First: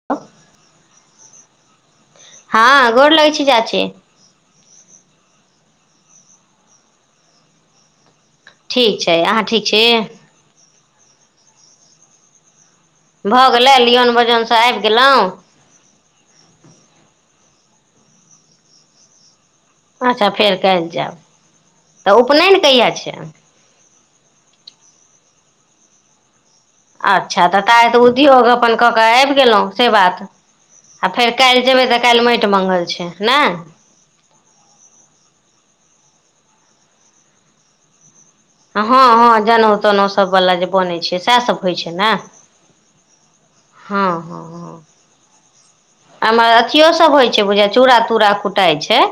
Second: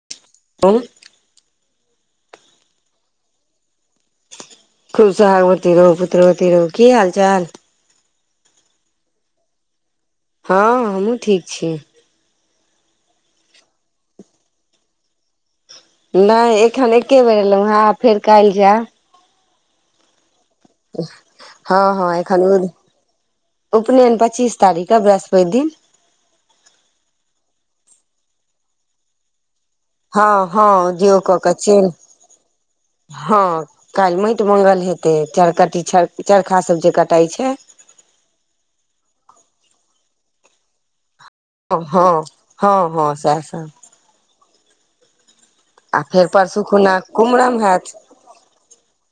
अ कौन हँ गोर लगै छी चाची खूब सौभाग्यवती रहुँ पुत्रवती रहुँ की हालचाल ठीक छै अहाँ ठीक छी हँ हमहूँ ठीक छी भऽ गेलै लियओन बजोनसँ आबि गेलहुँ नहि एखन एके बेर ऐलहुँ हँ आब फेर काल्हि जायब अच्छा फेर काल्हि जायब हँ हँ तऽ उपनयन एखन कहिया छै उपनयन पच्चीस तारीखके बृहस्पति दिन अच्छा तऽ त आइ तऽ उद्योग अपन कऽ कऽ आबि गेलहुँ से बात हँ हँ आ दियौ फेर कऽ के काल्हि चलि जेबय तऽ काल्हि माटि मंगल छै ने हँ काल्हि माटि मंगल हेते चरकटी चरखा सब जे कटाई छै हँ हँ जनेउ तनेउ सब वाला जे बनै छै सएह सब ओ हँ हँ हँ सैह सब हँ हँ हँ आ फेर ओम्हर परसू खुना अथियोसभ होइ छै कुम्हरम बुझाय हैत चूड़ा तूरा कुटाइ छै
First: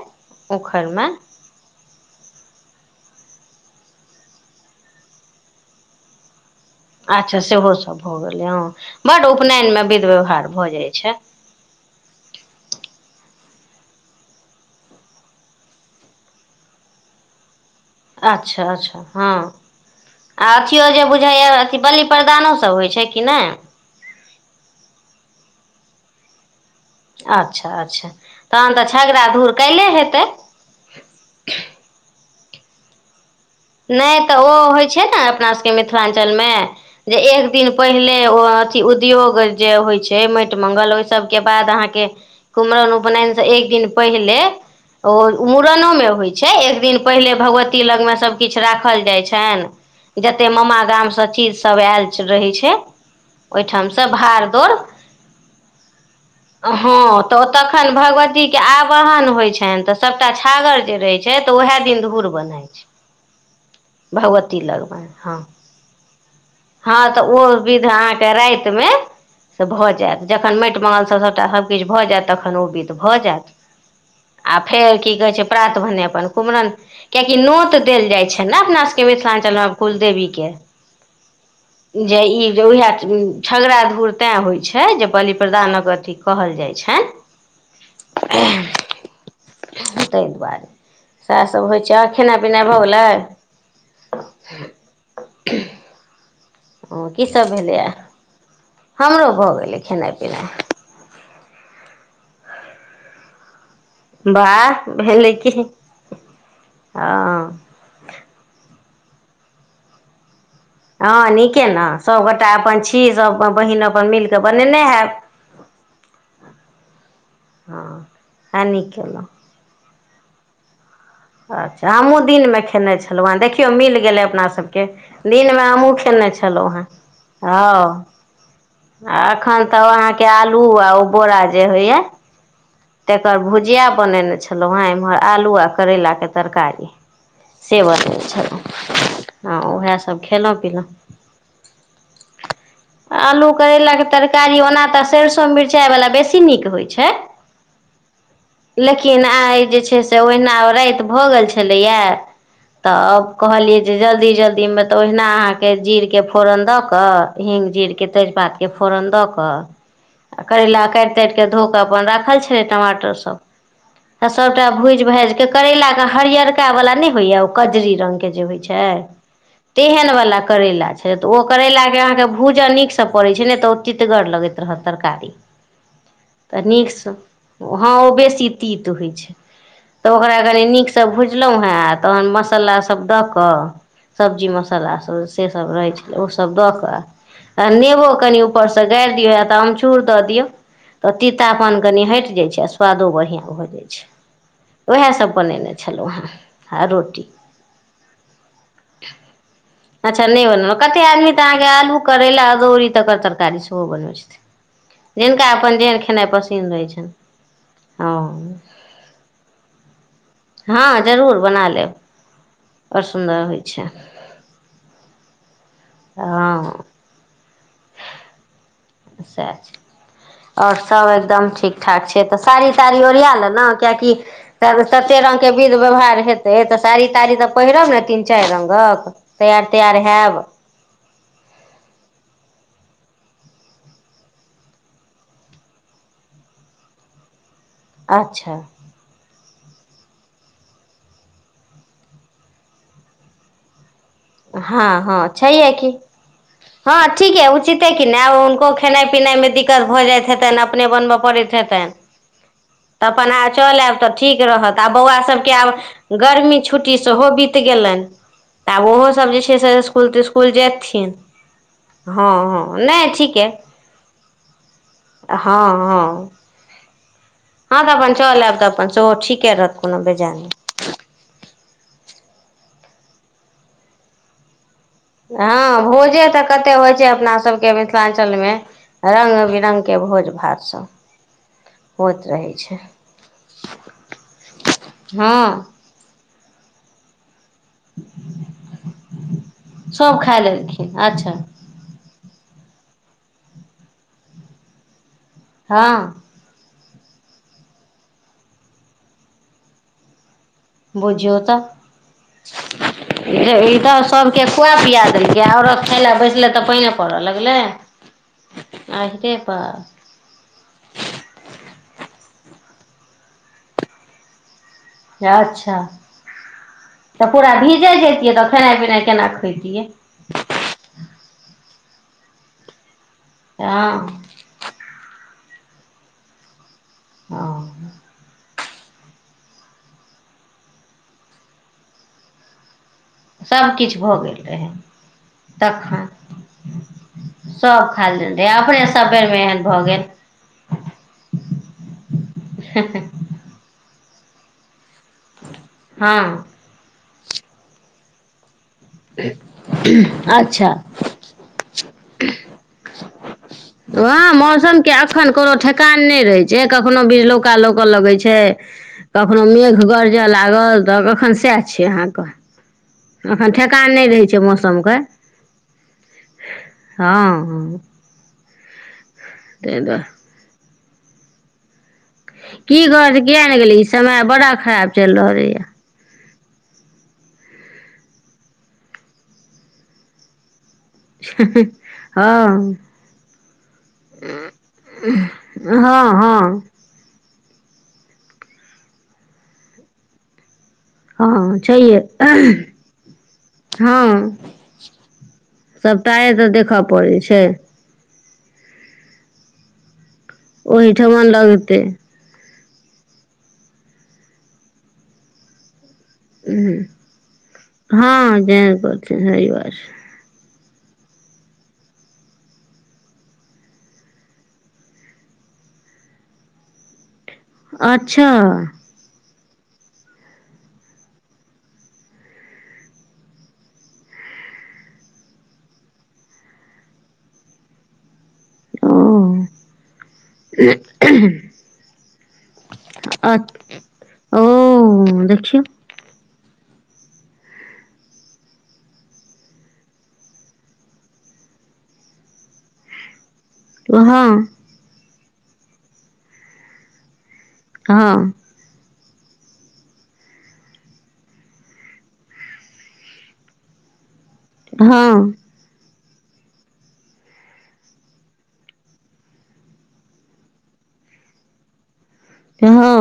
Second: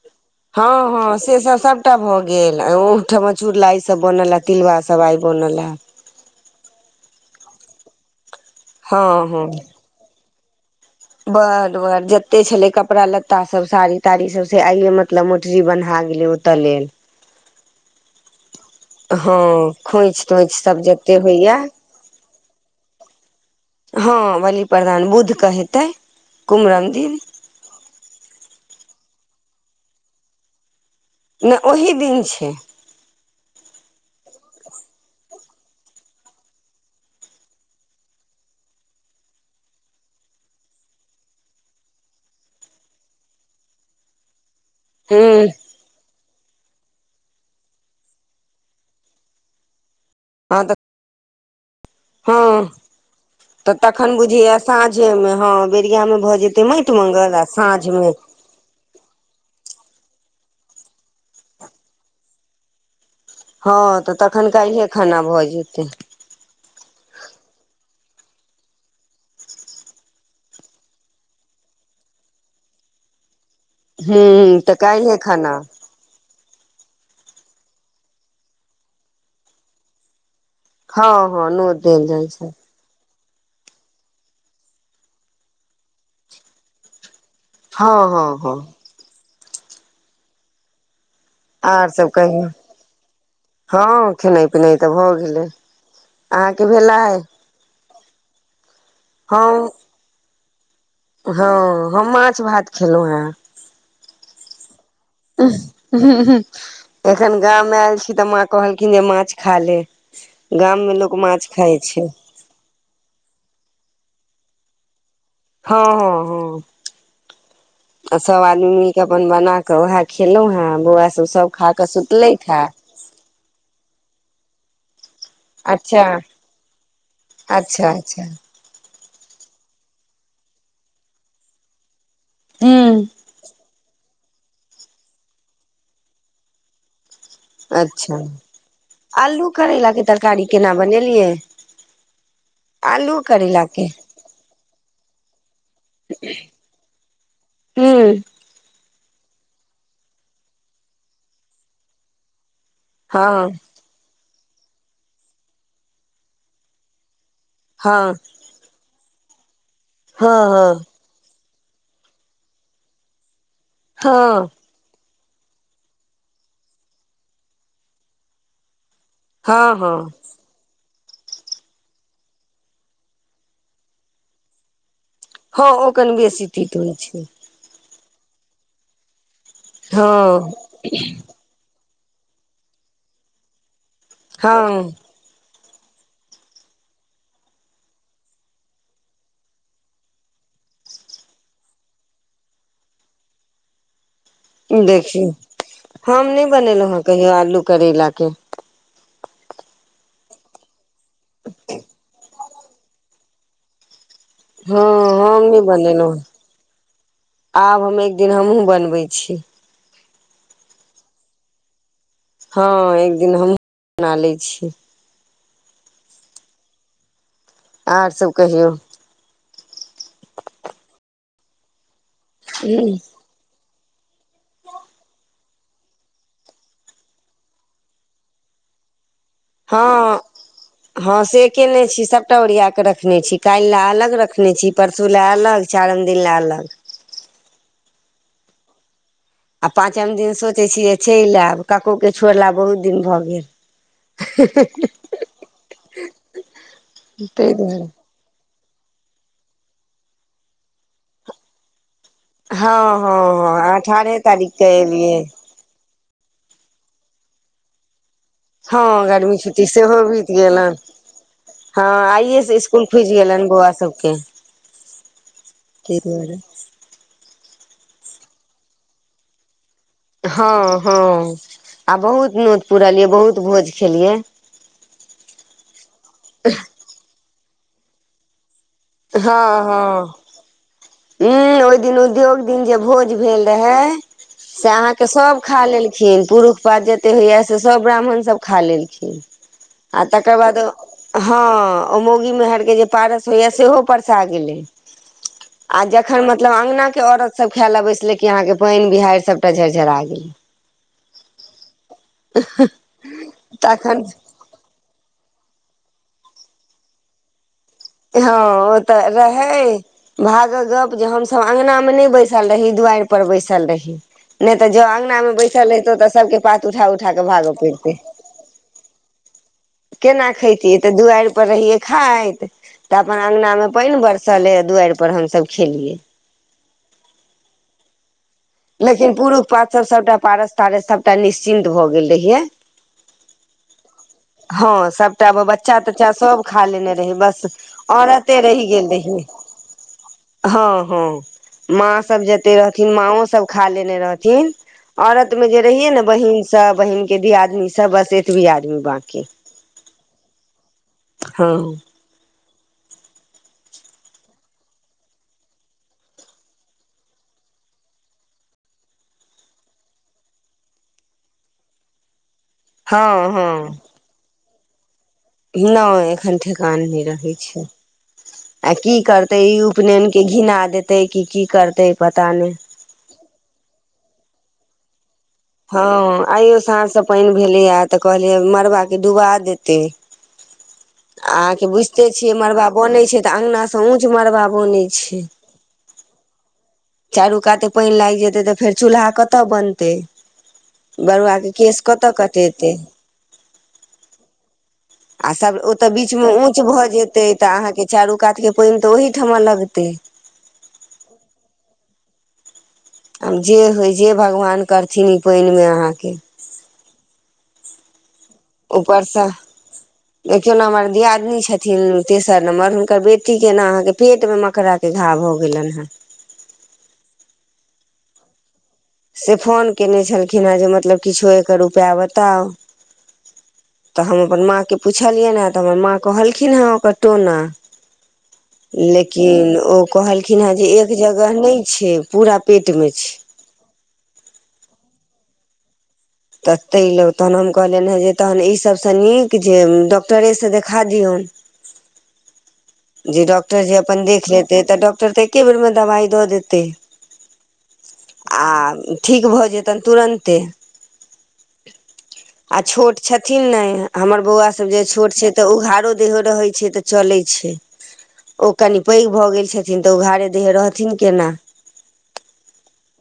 हँ उखड़िमे हँ से सब सभटा भऽ गेल आ ओहिठाम चुरलाइसभ बनल है तिलबा सभ आइ बनल ये अच्छा सेहो सब भए गेले हं बड हँ उपनयन में विध व्यवहार भए जाय छै बड बड जत्ते छलै कपड़ा लत्ता सब साड़ी ताड़ी सब से आइये मतलब मोटरी बन्हा गेलै ओ त लेल [inaudible] अच्छा अच्छा हँ खोंछि आ तोछि सब अथियो जे जते बुझाइय होइया अथि बलि प्रदानो सब होइ छै कि नहि हँ बलि प्रदान बुध के हेतै कुमरम दिन अच्छा अच्छा तहन तऽ झगड़ा धूड़ काल्हिये हेतै नहि ओही दिन छै नहि तऽ ओ होइ छै ने अपना सभके मिथिलांचल मे जे एक दिन पहिले ओ अथि उद्योग जे होइ छै माटि मंगल ओहि सभके बाद अहाँके कुमरम उपनयनसँ एक दिन पहिले ओ हूँ मूड़नोमे होइ छै एक दिन पहिले भगवती लगमे सब किछु राखल जाइत छनि जते हँ तऽ मामा गामसँ चीज सब आयल रहै हँ छै। तऽ ओहिठाम से तखन बुझैया भाड़-दोड़, साँझे मे हँ बेरिया मे भऽ जेतै माटि हँ मंगल तऽ आ ओ साँझ तखन मे भगवती के आवाहन होय छनि तऽ सबटा छागर जे रहे छै तऽ उएहे दिन धूर बन्हाइ छै। हँ तऽ तखन भगवती काल्हिये लगमे खुना हँ भऽ जेतै। हँ तऽ ओ विध अहाँके रातिमे से भऽ जायत, जखन माटि मंगलसँ सभटा सभ किछु भऽ जायत तखन ओ विध भऽ जायत आ हूँ तऽ फेर की काल्हिये कहै छै खाना प्रात भने अपन कुमरम कियाकि नोत देल जाइ छै ने अपना सभके मिथिलांचलमे कुलदेवीके! हँ हँ, नोत देल जे जाइ ई छै जे उएह झगड़ा धूड़ तैँ होइत छै जे बलि प्रदानक अथी कहल जाइत छनि हँ हँ हँ। ताहि दुआरे सएह सभ होइ आर छै सब आओ कहियौ खेनाइ-पीनाइ भऽ गेलै? हँ आ ओ की सभ भेलैए? हमरो भऽ हम गेलै खेनाइ-पिनाइ हँ हम माछ-भात खेलहुँ हेँ बाह! एखन हँ गाम आयल छी तऽ कहलखिन जे माछ खा ले! गाममे लोक माछ खाय छै। तेॅं अपन छी सभ अपन बहिन अपन मिल कऽ बनेने हैब। हँ हँ हँ सब नीक आदमीके केलहुँ अपन बना तऽ वहै खेलहुँहे, बौआ सब सब खा कऽ अच्छा हमहूँ सुतलथि हे दिनमे खेने छलहुँ हे, देखियौ मिल गेलै अपना सभके दिनमे हमहूँ अच्छा खयने छलहुँहे, अच्छा हँ अच्छा आ एखन तऽ ओ अहाँके आलू आ ओ बोरा जे होइया हूँ तकर भुजिया बनेने छलहुँ हेँ, इम्हर आलू आ करैलाके तरकारी से बनै अच्छा छलहुँ, आलू हॅं करैला उएहे के सभ तरकारी खयलहुँ केना पीलहुँए। बनेलियै आलू करैला के करैलाके तर -कारी ओना तऽ सैरसो-मिरचाइ बला बेसी नीक होइत छै! हूँ लेकिन आइ जे छै से ओहिना राति भऽ गेल छलैए तऽ आब हँ कहलियै जे जल्दी-जल्दीमे तऽ ओहिना अहाँके जीरके फोड़न दऽ कऽ हिंग-जीरके हँ हँ तेजपातके फोरन दऽ कऽ आ हँ करैला काटि-ताटि धो कऽ राखल छलै अपन टमाटर सभ, तऽ हँ हँ सभटा भुजि-भाजि कऽ करैलाके हरियरका वाला नहि होइया ओ कजरी रंग के जे होइ छै हँ हँ तेहन वाला करेला छै छै तऽ ओ करैेलाके अहाँके भूजऽ नीकसँ पड़ै छै ने तऽ ओ तितगर लगैत रहत। तरकारी हँ ओ कनि बेसी तऽ तीत होइ नीकसँ, छै हँ ओ बेसी तित होइ छै। तऽ ओकरा हँ कनी नीकसँ भुज -लहुॅंहे, तहन मसाला सब दऽ कऽ सब्जी हँ मसाला सब से सभ रहै छै ओ सभ दऽ कऽ आ नेबो कनि ऊपरसँ गारि दियौ या तऽ अमचूर दऽ दियौ तऽ तीतापन कनि हटि जाइ छै आ सुआदो बढ़ियाँ भऽ जाइ छै उएह देखियौ सभ बनेयने छलहुँ हम हेँ नहि आ बनेलहुँ हेँ रोटी कहियो [inaudible] आलू करैला के अच्छा नहि बनाउ, कते आदमी तऽ अहाँके आलू-करैला-अदौरी तकर तरकारी सेहो बनबै हँ छथि हम जिनका नहि अपन जेहन बनेलहुँ हेँ खेनाइ पसीन रहैत छनि आब हम एक दिन हमहुँ हँ बनबै छी हँ जरूर बना लेब! हँ बड़ एक दिन सुन्दर हमहूँ होइ छै बना लैत छिय हँ आर सब कहियौ अछा अछा [inaudible] आओर सब एकदम ठीक ठाक छै तऽ साड़ी ताड़ी ओरिया ले ने कियकि तऽ तते रंगगके विध व्यवहार हेतै तऽ साड़ी ताड़ी तऽ पहिरब ने तीन चारि रंगक हँ हँ से केयने छी सभटा ओरिया क रखने छी कैल लए अलग रखने छी परसू ला अलग चारम दिनला अलग अच्छा आ पाँचम दिन सोचे छियै चलि आयब कको के छोड़ला बहुत दिन भऽ गेल हँ हँ छैहे की हँ ठीक यय ताहि दुआरे उचिते कि कि नहि हुनको खेनाइ पिनाइ मे दिक्कत भऽ जाइत हेतनि अपने बनबऽ पड़ैत हेतनि हँ तऽ हँ अपन आ हँ चल आयब तऽ अठारहे ठीक तारीख के रहत आ बौआ एलियै सभके आब गरमी छुट्टी सेहो बीत गेलनि तऽ आब हँ ओहोसभ गर्मी जे छै छुट्टी से सेहो इस्कुल बीत तिस्कुल गेलन जयथिन हँ आइे से इसकुल खुजि गेलनि बौआ सबके हँ तै हँ दुआरे हँ तऽ अपन चल आयब तऽ अपन सेहो ठीके रहत कोनो बेजाय नहि हँ हँ आ बहुत नोत पुरलियै बहुत भोज खेलियै हँ भोजे तऽ कतेक होइ छै अपना सभके मिथिलाञ्चलमे रंग बिरङ्गके भोज भात सब ह ओहि दिन उद्योग दिन जे भोज भेल रहे से अहा के सब हँ खाली लेलखिन पुरुख पात जतेक होइया से सभ ब्राह्मण सभ खा लेलखिन आ सभ तकर खाय बाद लेलखिन अच्छा हँ ओ मौगीमेहरके जे पारस होइएा सेहो परसा गेलै आ हँ जखन मतलब अगंना के औरत सब खायलै बैसले कि अहाँके पैन बिहैड़ सभटा झर-झरा गेल बुझियौ तऽ ई तऽ तखन सब के खुआ पिया देलियै आ औरत खाय लए बैसले तऽ पइने पड़ऽ लगलै हँ ओ तऽ आहिरे बा रहै भागअ गप जे हमस अंगना मे नहि बैसल रही दुआरि पर बैसल रही ने ते जे अंगना अंगना मे बैसल अच्छा रहतौ तऽ सबके पात उठा उठा केऽ तऽ पूरा भागऽ भीजे पड़तै जैतियै तऽ खेनाइ पिनाइ केना खैतियै केना खैतियै तऽ दुआर पर रहियै खाइत तऽ अपन अंगना मे हँ पैन बरसले दुआर पर हमसभ खेलियै ओ लेकिन पूरुख पात स सबटा पारस तारस सबटा निश्चिन्त भ गेल रहिये सभकिछु भऽ गेल रहै हँ सबटा बच्चा तखन तच्चा सब खा लेने रहे बस सभ खा लेने औरते रहै रैह अपने गेल रहि सभेरमे एहन भऽ गेल हँ हँ माँ सब जते रहथिन माँओ सब खालेनै रहथिन औरतमे जे रहीये न हँ बहीन सब बहीन दियादनी सब बस एतबी आदमी अच्छा हँ वह मौसमके एखन कोनो ठेकान नहि रहैत छै कखननो बिरलौका लौकय लगैत छै कखनो मेघ गरजय लागल तऽ कखन सएह छियै अहाँके हँ अखन ठेकान नहि रहैत छै मौसमके न एखन ठेकान नहि हँ रहे छै हँ आ की करते ई ताहि दुआरे उपनयन के घिना देतै कि की करतै पता नहि की कहब किया ने गेले ई समय बड़ा खराब चल रहले यऽ हँ आइयो साँझसे पानि भेलैय तऽ कहलियै मड़बाके डुबा देतै अहाँके बुझिते छियै मड़बा हँ बनैत छै तऽ अङ्गनासँ ऊँच मड़बा बनैत छै हँ हँ चारू काते पानि लागि जेतै तऽ फेर चूल्हा कतय बनतै बउआ के हँ केश छैहे कतय कटेतै हँ आ तऽ बीच मे सबटाए तऽ ऊंच देखऽ भ पड़ै जैतऽ छै अहाँ चारू कात के पानि तऽ ओहिठमा लगतै ओहिठमा लगते आब जे होइ जे भगवान करथिन ई पानिमे अहाँके हँ जे करथिन सही बात छै देखियो न हमर दियादनी छथिन तेसर नम्बर हुनकर बेटी केना अहाँ के पेटमे मकरा के घाव भ गेलनि हेँ अच्छा से फोन कयने छलखिन हे जे मतलब किछो एकर उपाय बताउ तऽ हम अपन माँ के पुछलियै ने तऽ हमर माँ कहलखिन हँ ओकर टोना [unintelligible] लेकिन ओ कहलखिन हँ जे एक जगह नहि छै पूरा पेट मे छै अच्छा ओ देखियौ तऽ तेलय तखन हम कहलियनि हँ जे तहन ईसभसँ नीक जे डॉक्टरेसँ देखा दियौन जे डॉक्टर जे अपन देख हँ लेतै तऽ डॉक्टर तऽ एके बेरमे दबाइ दऽ देतै हँ आ ठीक भऽ जेतनि तुरन्ते आ छोट छथिन ने हमर बौआ सब जे छोट छै हँ तऽ उघाड़ो देहो रहै छै तऽ चलै छै ओ कनि पैघ भऽ गेल छथिन तऽ ओ उघोड़े देहे रहथिन केना [unintelligible]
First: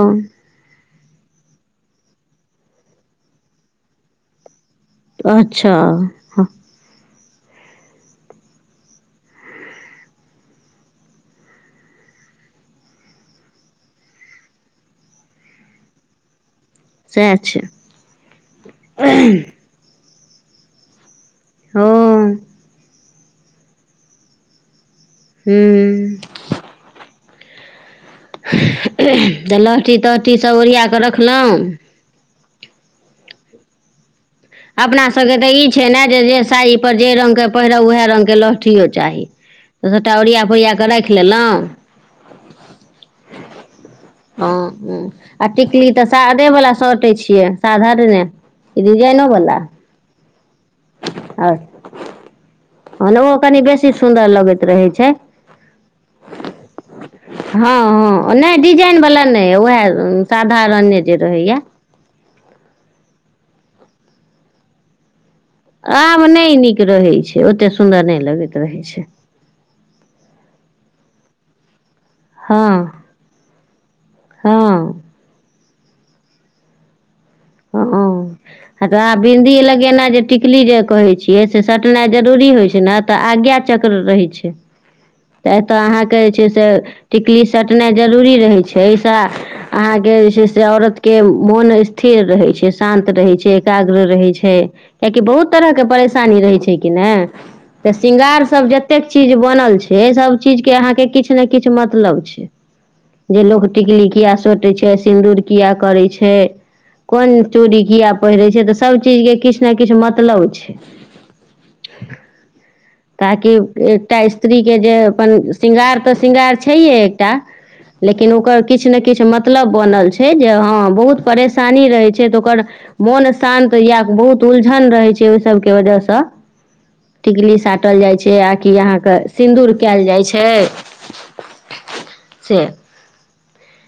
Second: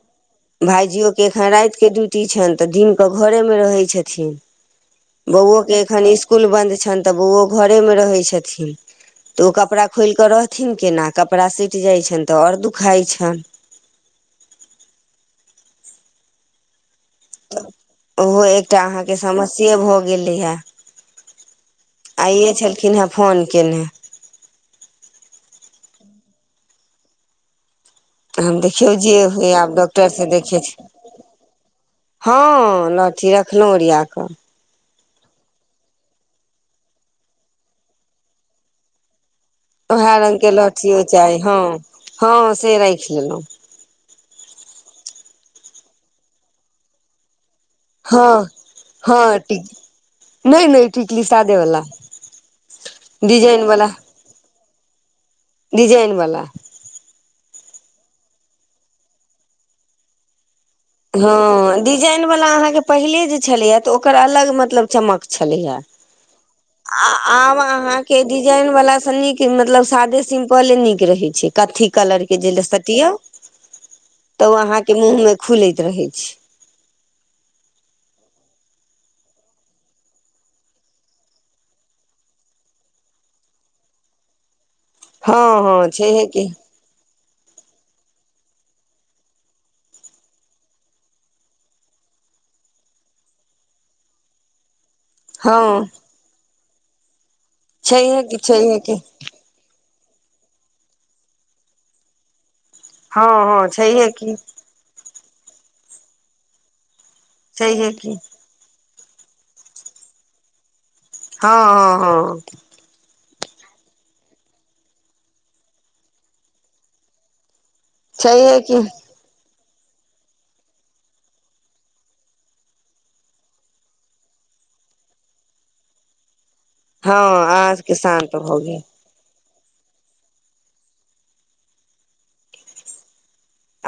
भाइजियोक एखन रातिके ड्यूटी छनि तऽ दिनकऽ घरेमे रहै छथिन अच्छा बौओके एखन स्कुल बन्द छनि तऽ बौओ घरेमे रहै छथिन तऽ ओ कपड़ा खोलि कऽ रहथिन केना कपड़ा सटि जाइत छनि तऽ आओर दुखाइत छनि सएह छै तऽ ओहो एकटा अहाँके समस्या से भऽ गेलै हे ओ आइये छलखिन हँ फोन केने हू अब देखियौ जे होय तऽ आब लहठी डॉक्टर से तहठी सब ओरिया देखेथिन कऽ रखलहुँ हँ लहठी रखलहुँ ओरिया कऽ अपनासभके तऽ ई छै ने जे जे साइीपर जे रंगके पहिरब उएह रंगके लहठिओ चाही तऽ ओएह सभटा रंग ओरिया के पोरिया कऽ लहठियो राखि चाही लेलहुँ हँ हँ से राखि लेलहुँ हँ आ टिकली तऽ सादे बला सटै छियै साधारणे हँ की डिजाईनो हँ बला नहि नहि टीकली सादेवला ह ओ कनि बेसी डिजाइनवला सुन्दर लगैत रहै छै डिजाईन बला हँ हँ नहि डिजाईन बला नहि उएह साधारणे जे रहैया हँ डिजाईन बला अहाँके पहिले जे छलैया तऽ ओकर अलग मतलब चमक छल आब नहि नीक रहै छै आब ओतेक सुन्दर नहि अहाँके लगैत डिजाईन रहै बला छै सँ नीक मतलब सादे सिम्पले नीक रहे छै कथी कलर के जे हँ लक सटियौ तऽ ओ अँहा के हँ मुह में खुलैत रहे छी ह ह त बिंन्दी लगेना जे टिकली जे कहे छियै से सटनाई जरूरी होइ छै ने आगिया चक्र रहे छै हँ अतय हँ आहाँक छैहे की जे छै टिकली सटनाय जरूरी रहे छै ऐ स अहाँ के जे छै से औरत के मोन स्थिर रहै छै शान्त रहे छै एकाग्र रहे छै कियाकि बहुत तरह के हँ परेशानी रहै छै कि नहि तऽ छैहे की श्रृंगार सब छैहे की जतेक चीज बनल छै से सब चीज के अहाँ के किछु ने किछु मतलब छै हँ जे हँ लोक छैहे टिकली किया की साटे छै सिन्दूर किया करै छै कोन चोरी छैहे किया की पहिरे छै तऽ सब चीज के किछ ने किछ मतलब छै हँ हँ हँ [unintelligible] ताकि एकटा स्त्रीके जे अपन श्रृंगार तऽ श्रृंगार छैहे एकटा लेकिन छैहे ओकर की किछ ने किछ मतलब बनल छै जे हँ बहुत परेशानी रहैत छै तऽ ओकर मोन शान्त या बहुत उलझन रहैत छै ओहि सभके वजहसँ हँ टिकली अहाँके साटल जाइ शान्त छै आ भऽ कि गेल अहाँके सिन्दूर कयल जाइ छै से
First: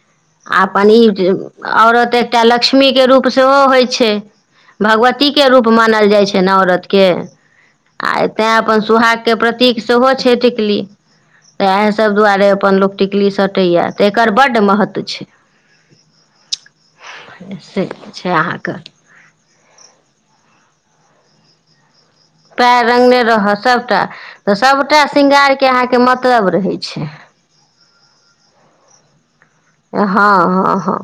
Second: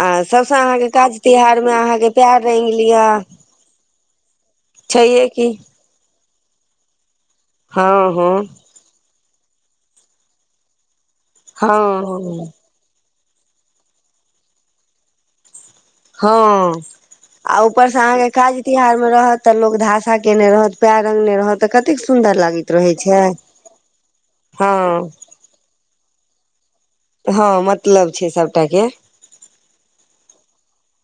आ सभसँ आ अपन अहाँके ई काज जे तिहार मे अहाँके औरते प्यार रंगि लिअ लक्ष्मीके रूप सेहो होइ छै छैहे की भगवतीके रूप मानल जाइ छै न औरत के हँ आ हँ तैं अपन सुहाग के प्रतीक सेहो छै टिकली तऽ हँ इएह सभ दुआरे हँ अपन लोक टिकली सटैया तऽ एकर बड्ड महत्व छै हँ आ ऊपर से अहाँके काज तिहार मे रहत तऽ लोग धासा केने रहत पैर रंगने रहत त कतेक सुंदर लागत पैर रंगने रहत सभटा तऽ सभटा हँ श्रृंगारके अहाँके मतलब रहैत छै हँ मतलब छै सबटा के हँ हँ हँ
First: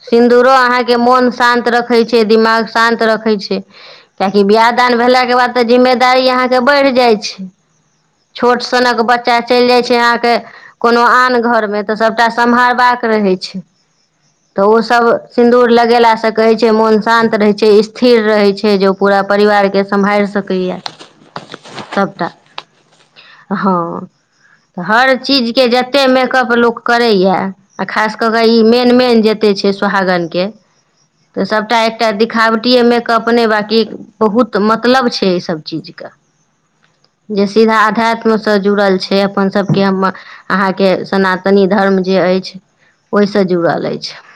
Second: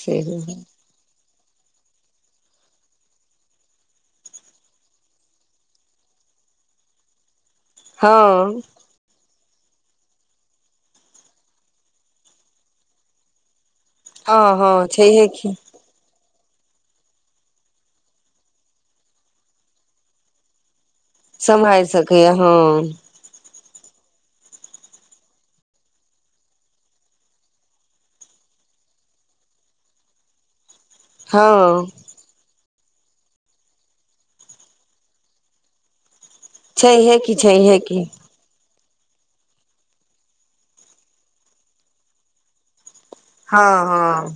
से सिन्दूरो अहाँके मन शान्त रखे छै दिमाग शान्त रखे छै किआकि बियाह दान भेलाक के बाद तऽ जिम्मेदारी अहाँ के बढ़ि जाइ छै छोट हँ सनक बच्चा बच्चा चलि जाइ छै अहाँके कोनो आन घर मे तऽ सबटा सम्हारबाक रहै छै हँ तऽ हँ ओसभ छैहे की सिन्दूर लगेला स कहै छै मोन शान्त रहैत छै स्थिर रहैत छै जे ओ पूरा परिवारके सम्हारि सकैया सम्हारि सकैया हँ हँ तऽ हर चीजके जते मेकअप लोक करैए आ खास कऽ कऽ ई मेन मेन जते छै सुहागनके तऽ सभटा हँ एकटा दिखावटी मेकप अपने बाकी क बहुत मतलब छै ई सब चीज के छईहे कि छईहे कि से जुड़ल छै अपन सभके हम अहाँके सनातनी धर्म जे अछि ओहिसँ हँ जुड़ल अछि हँ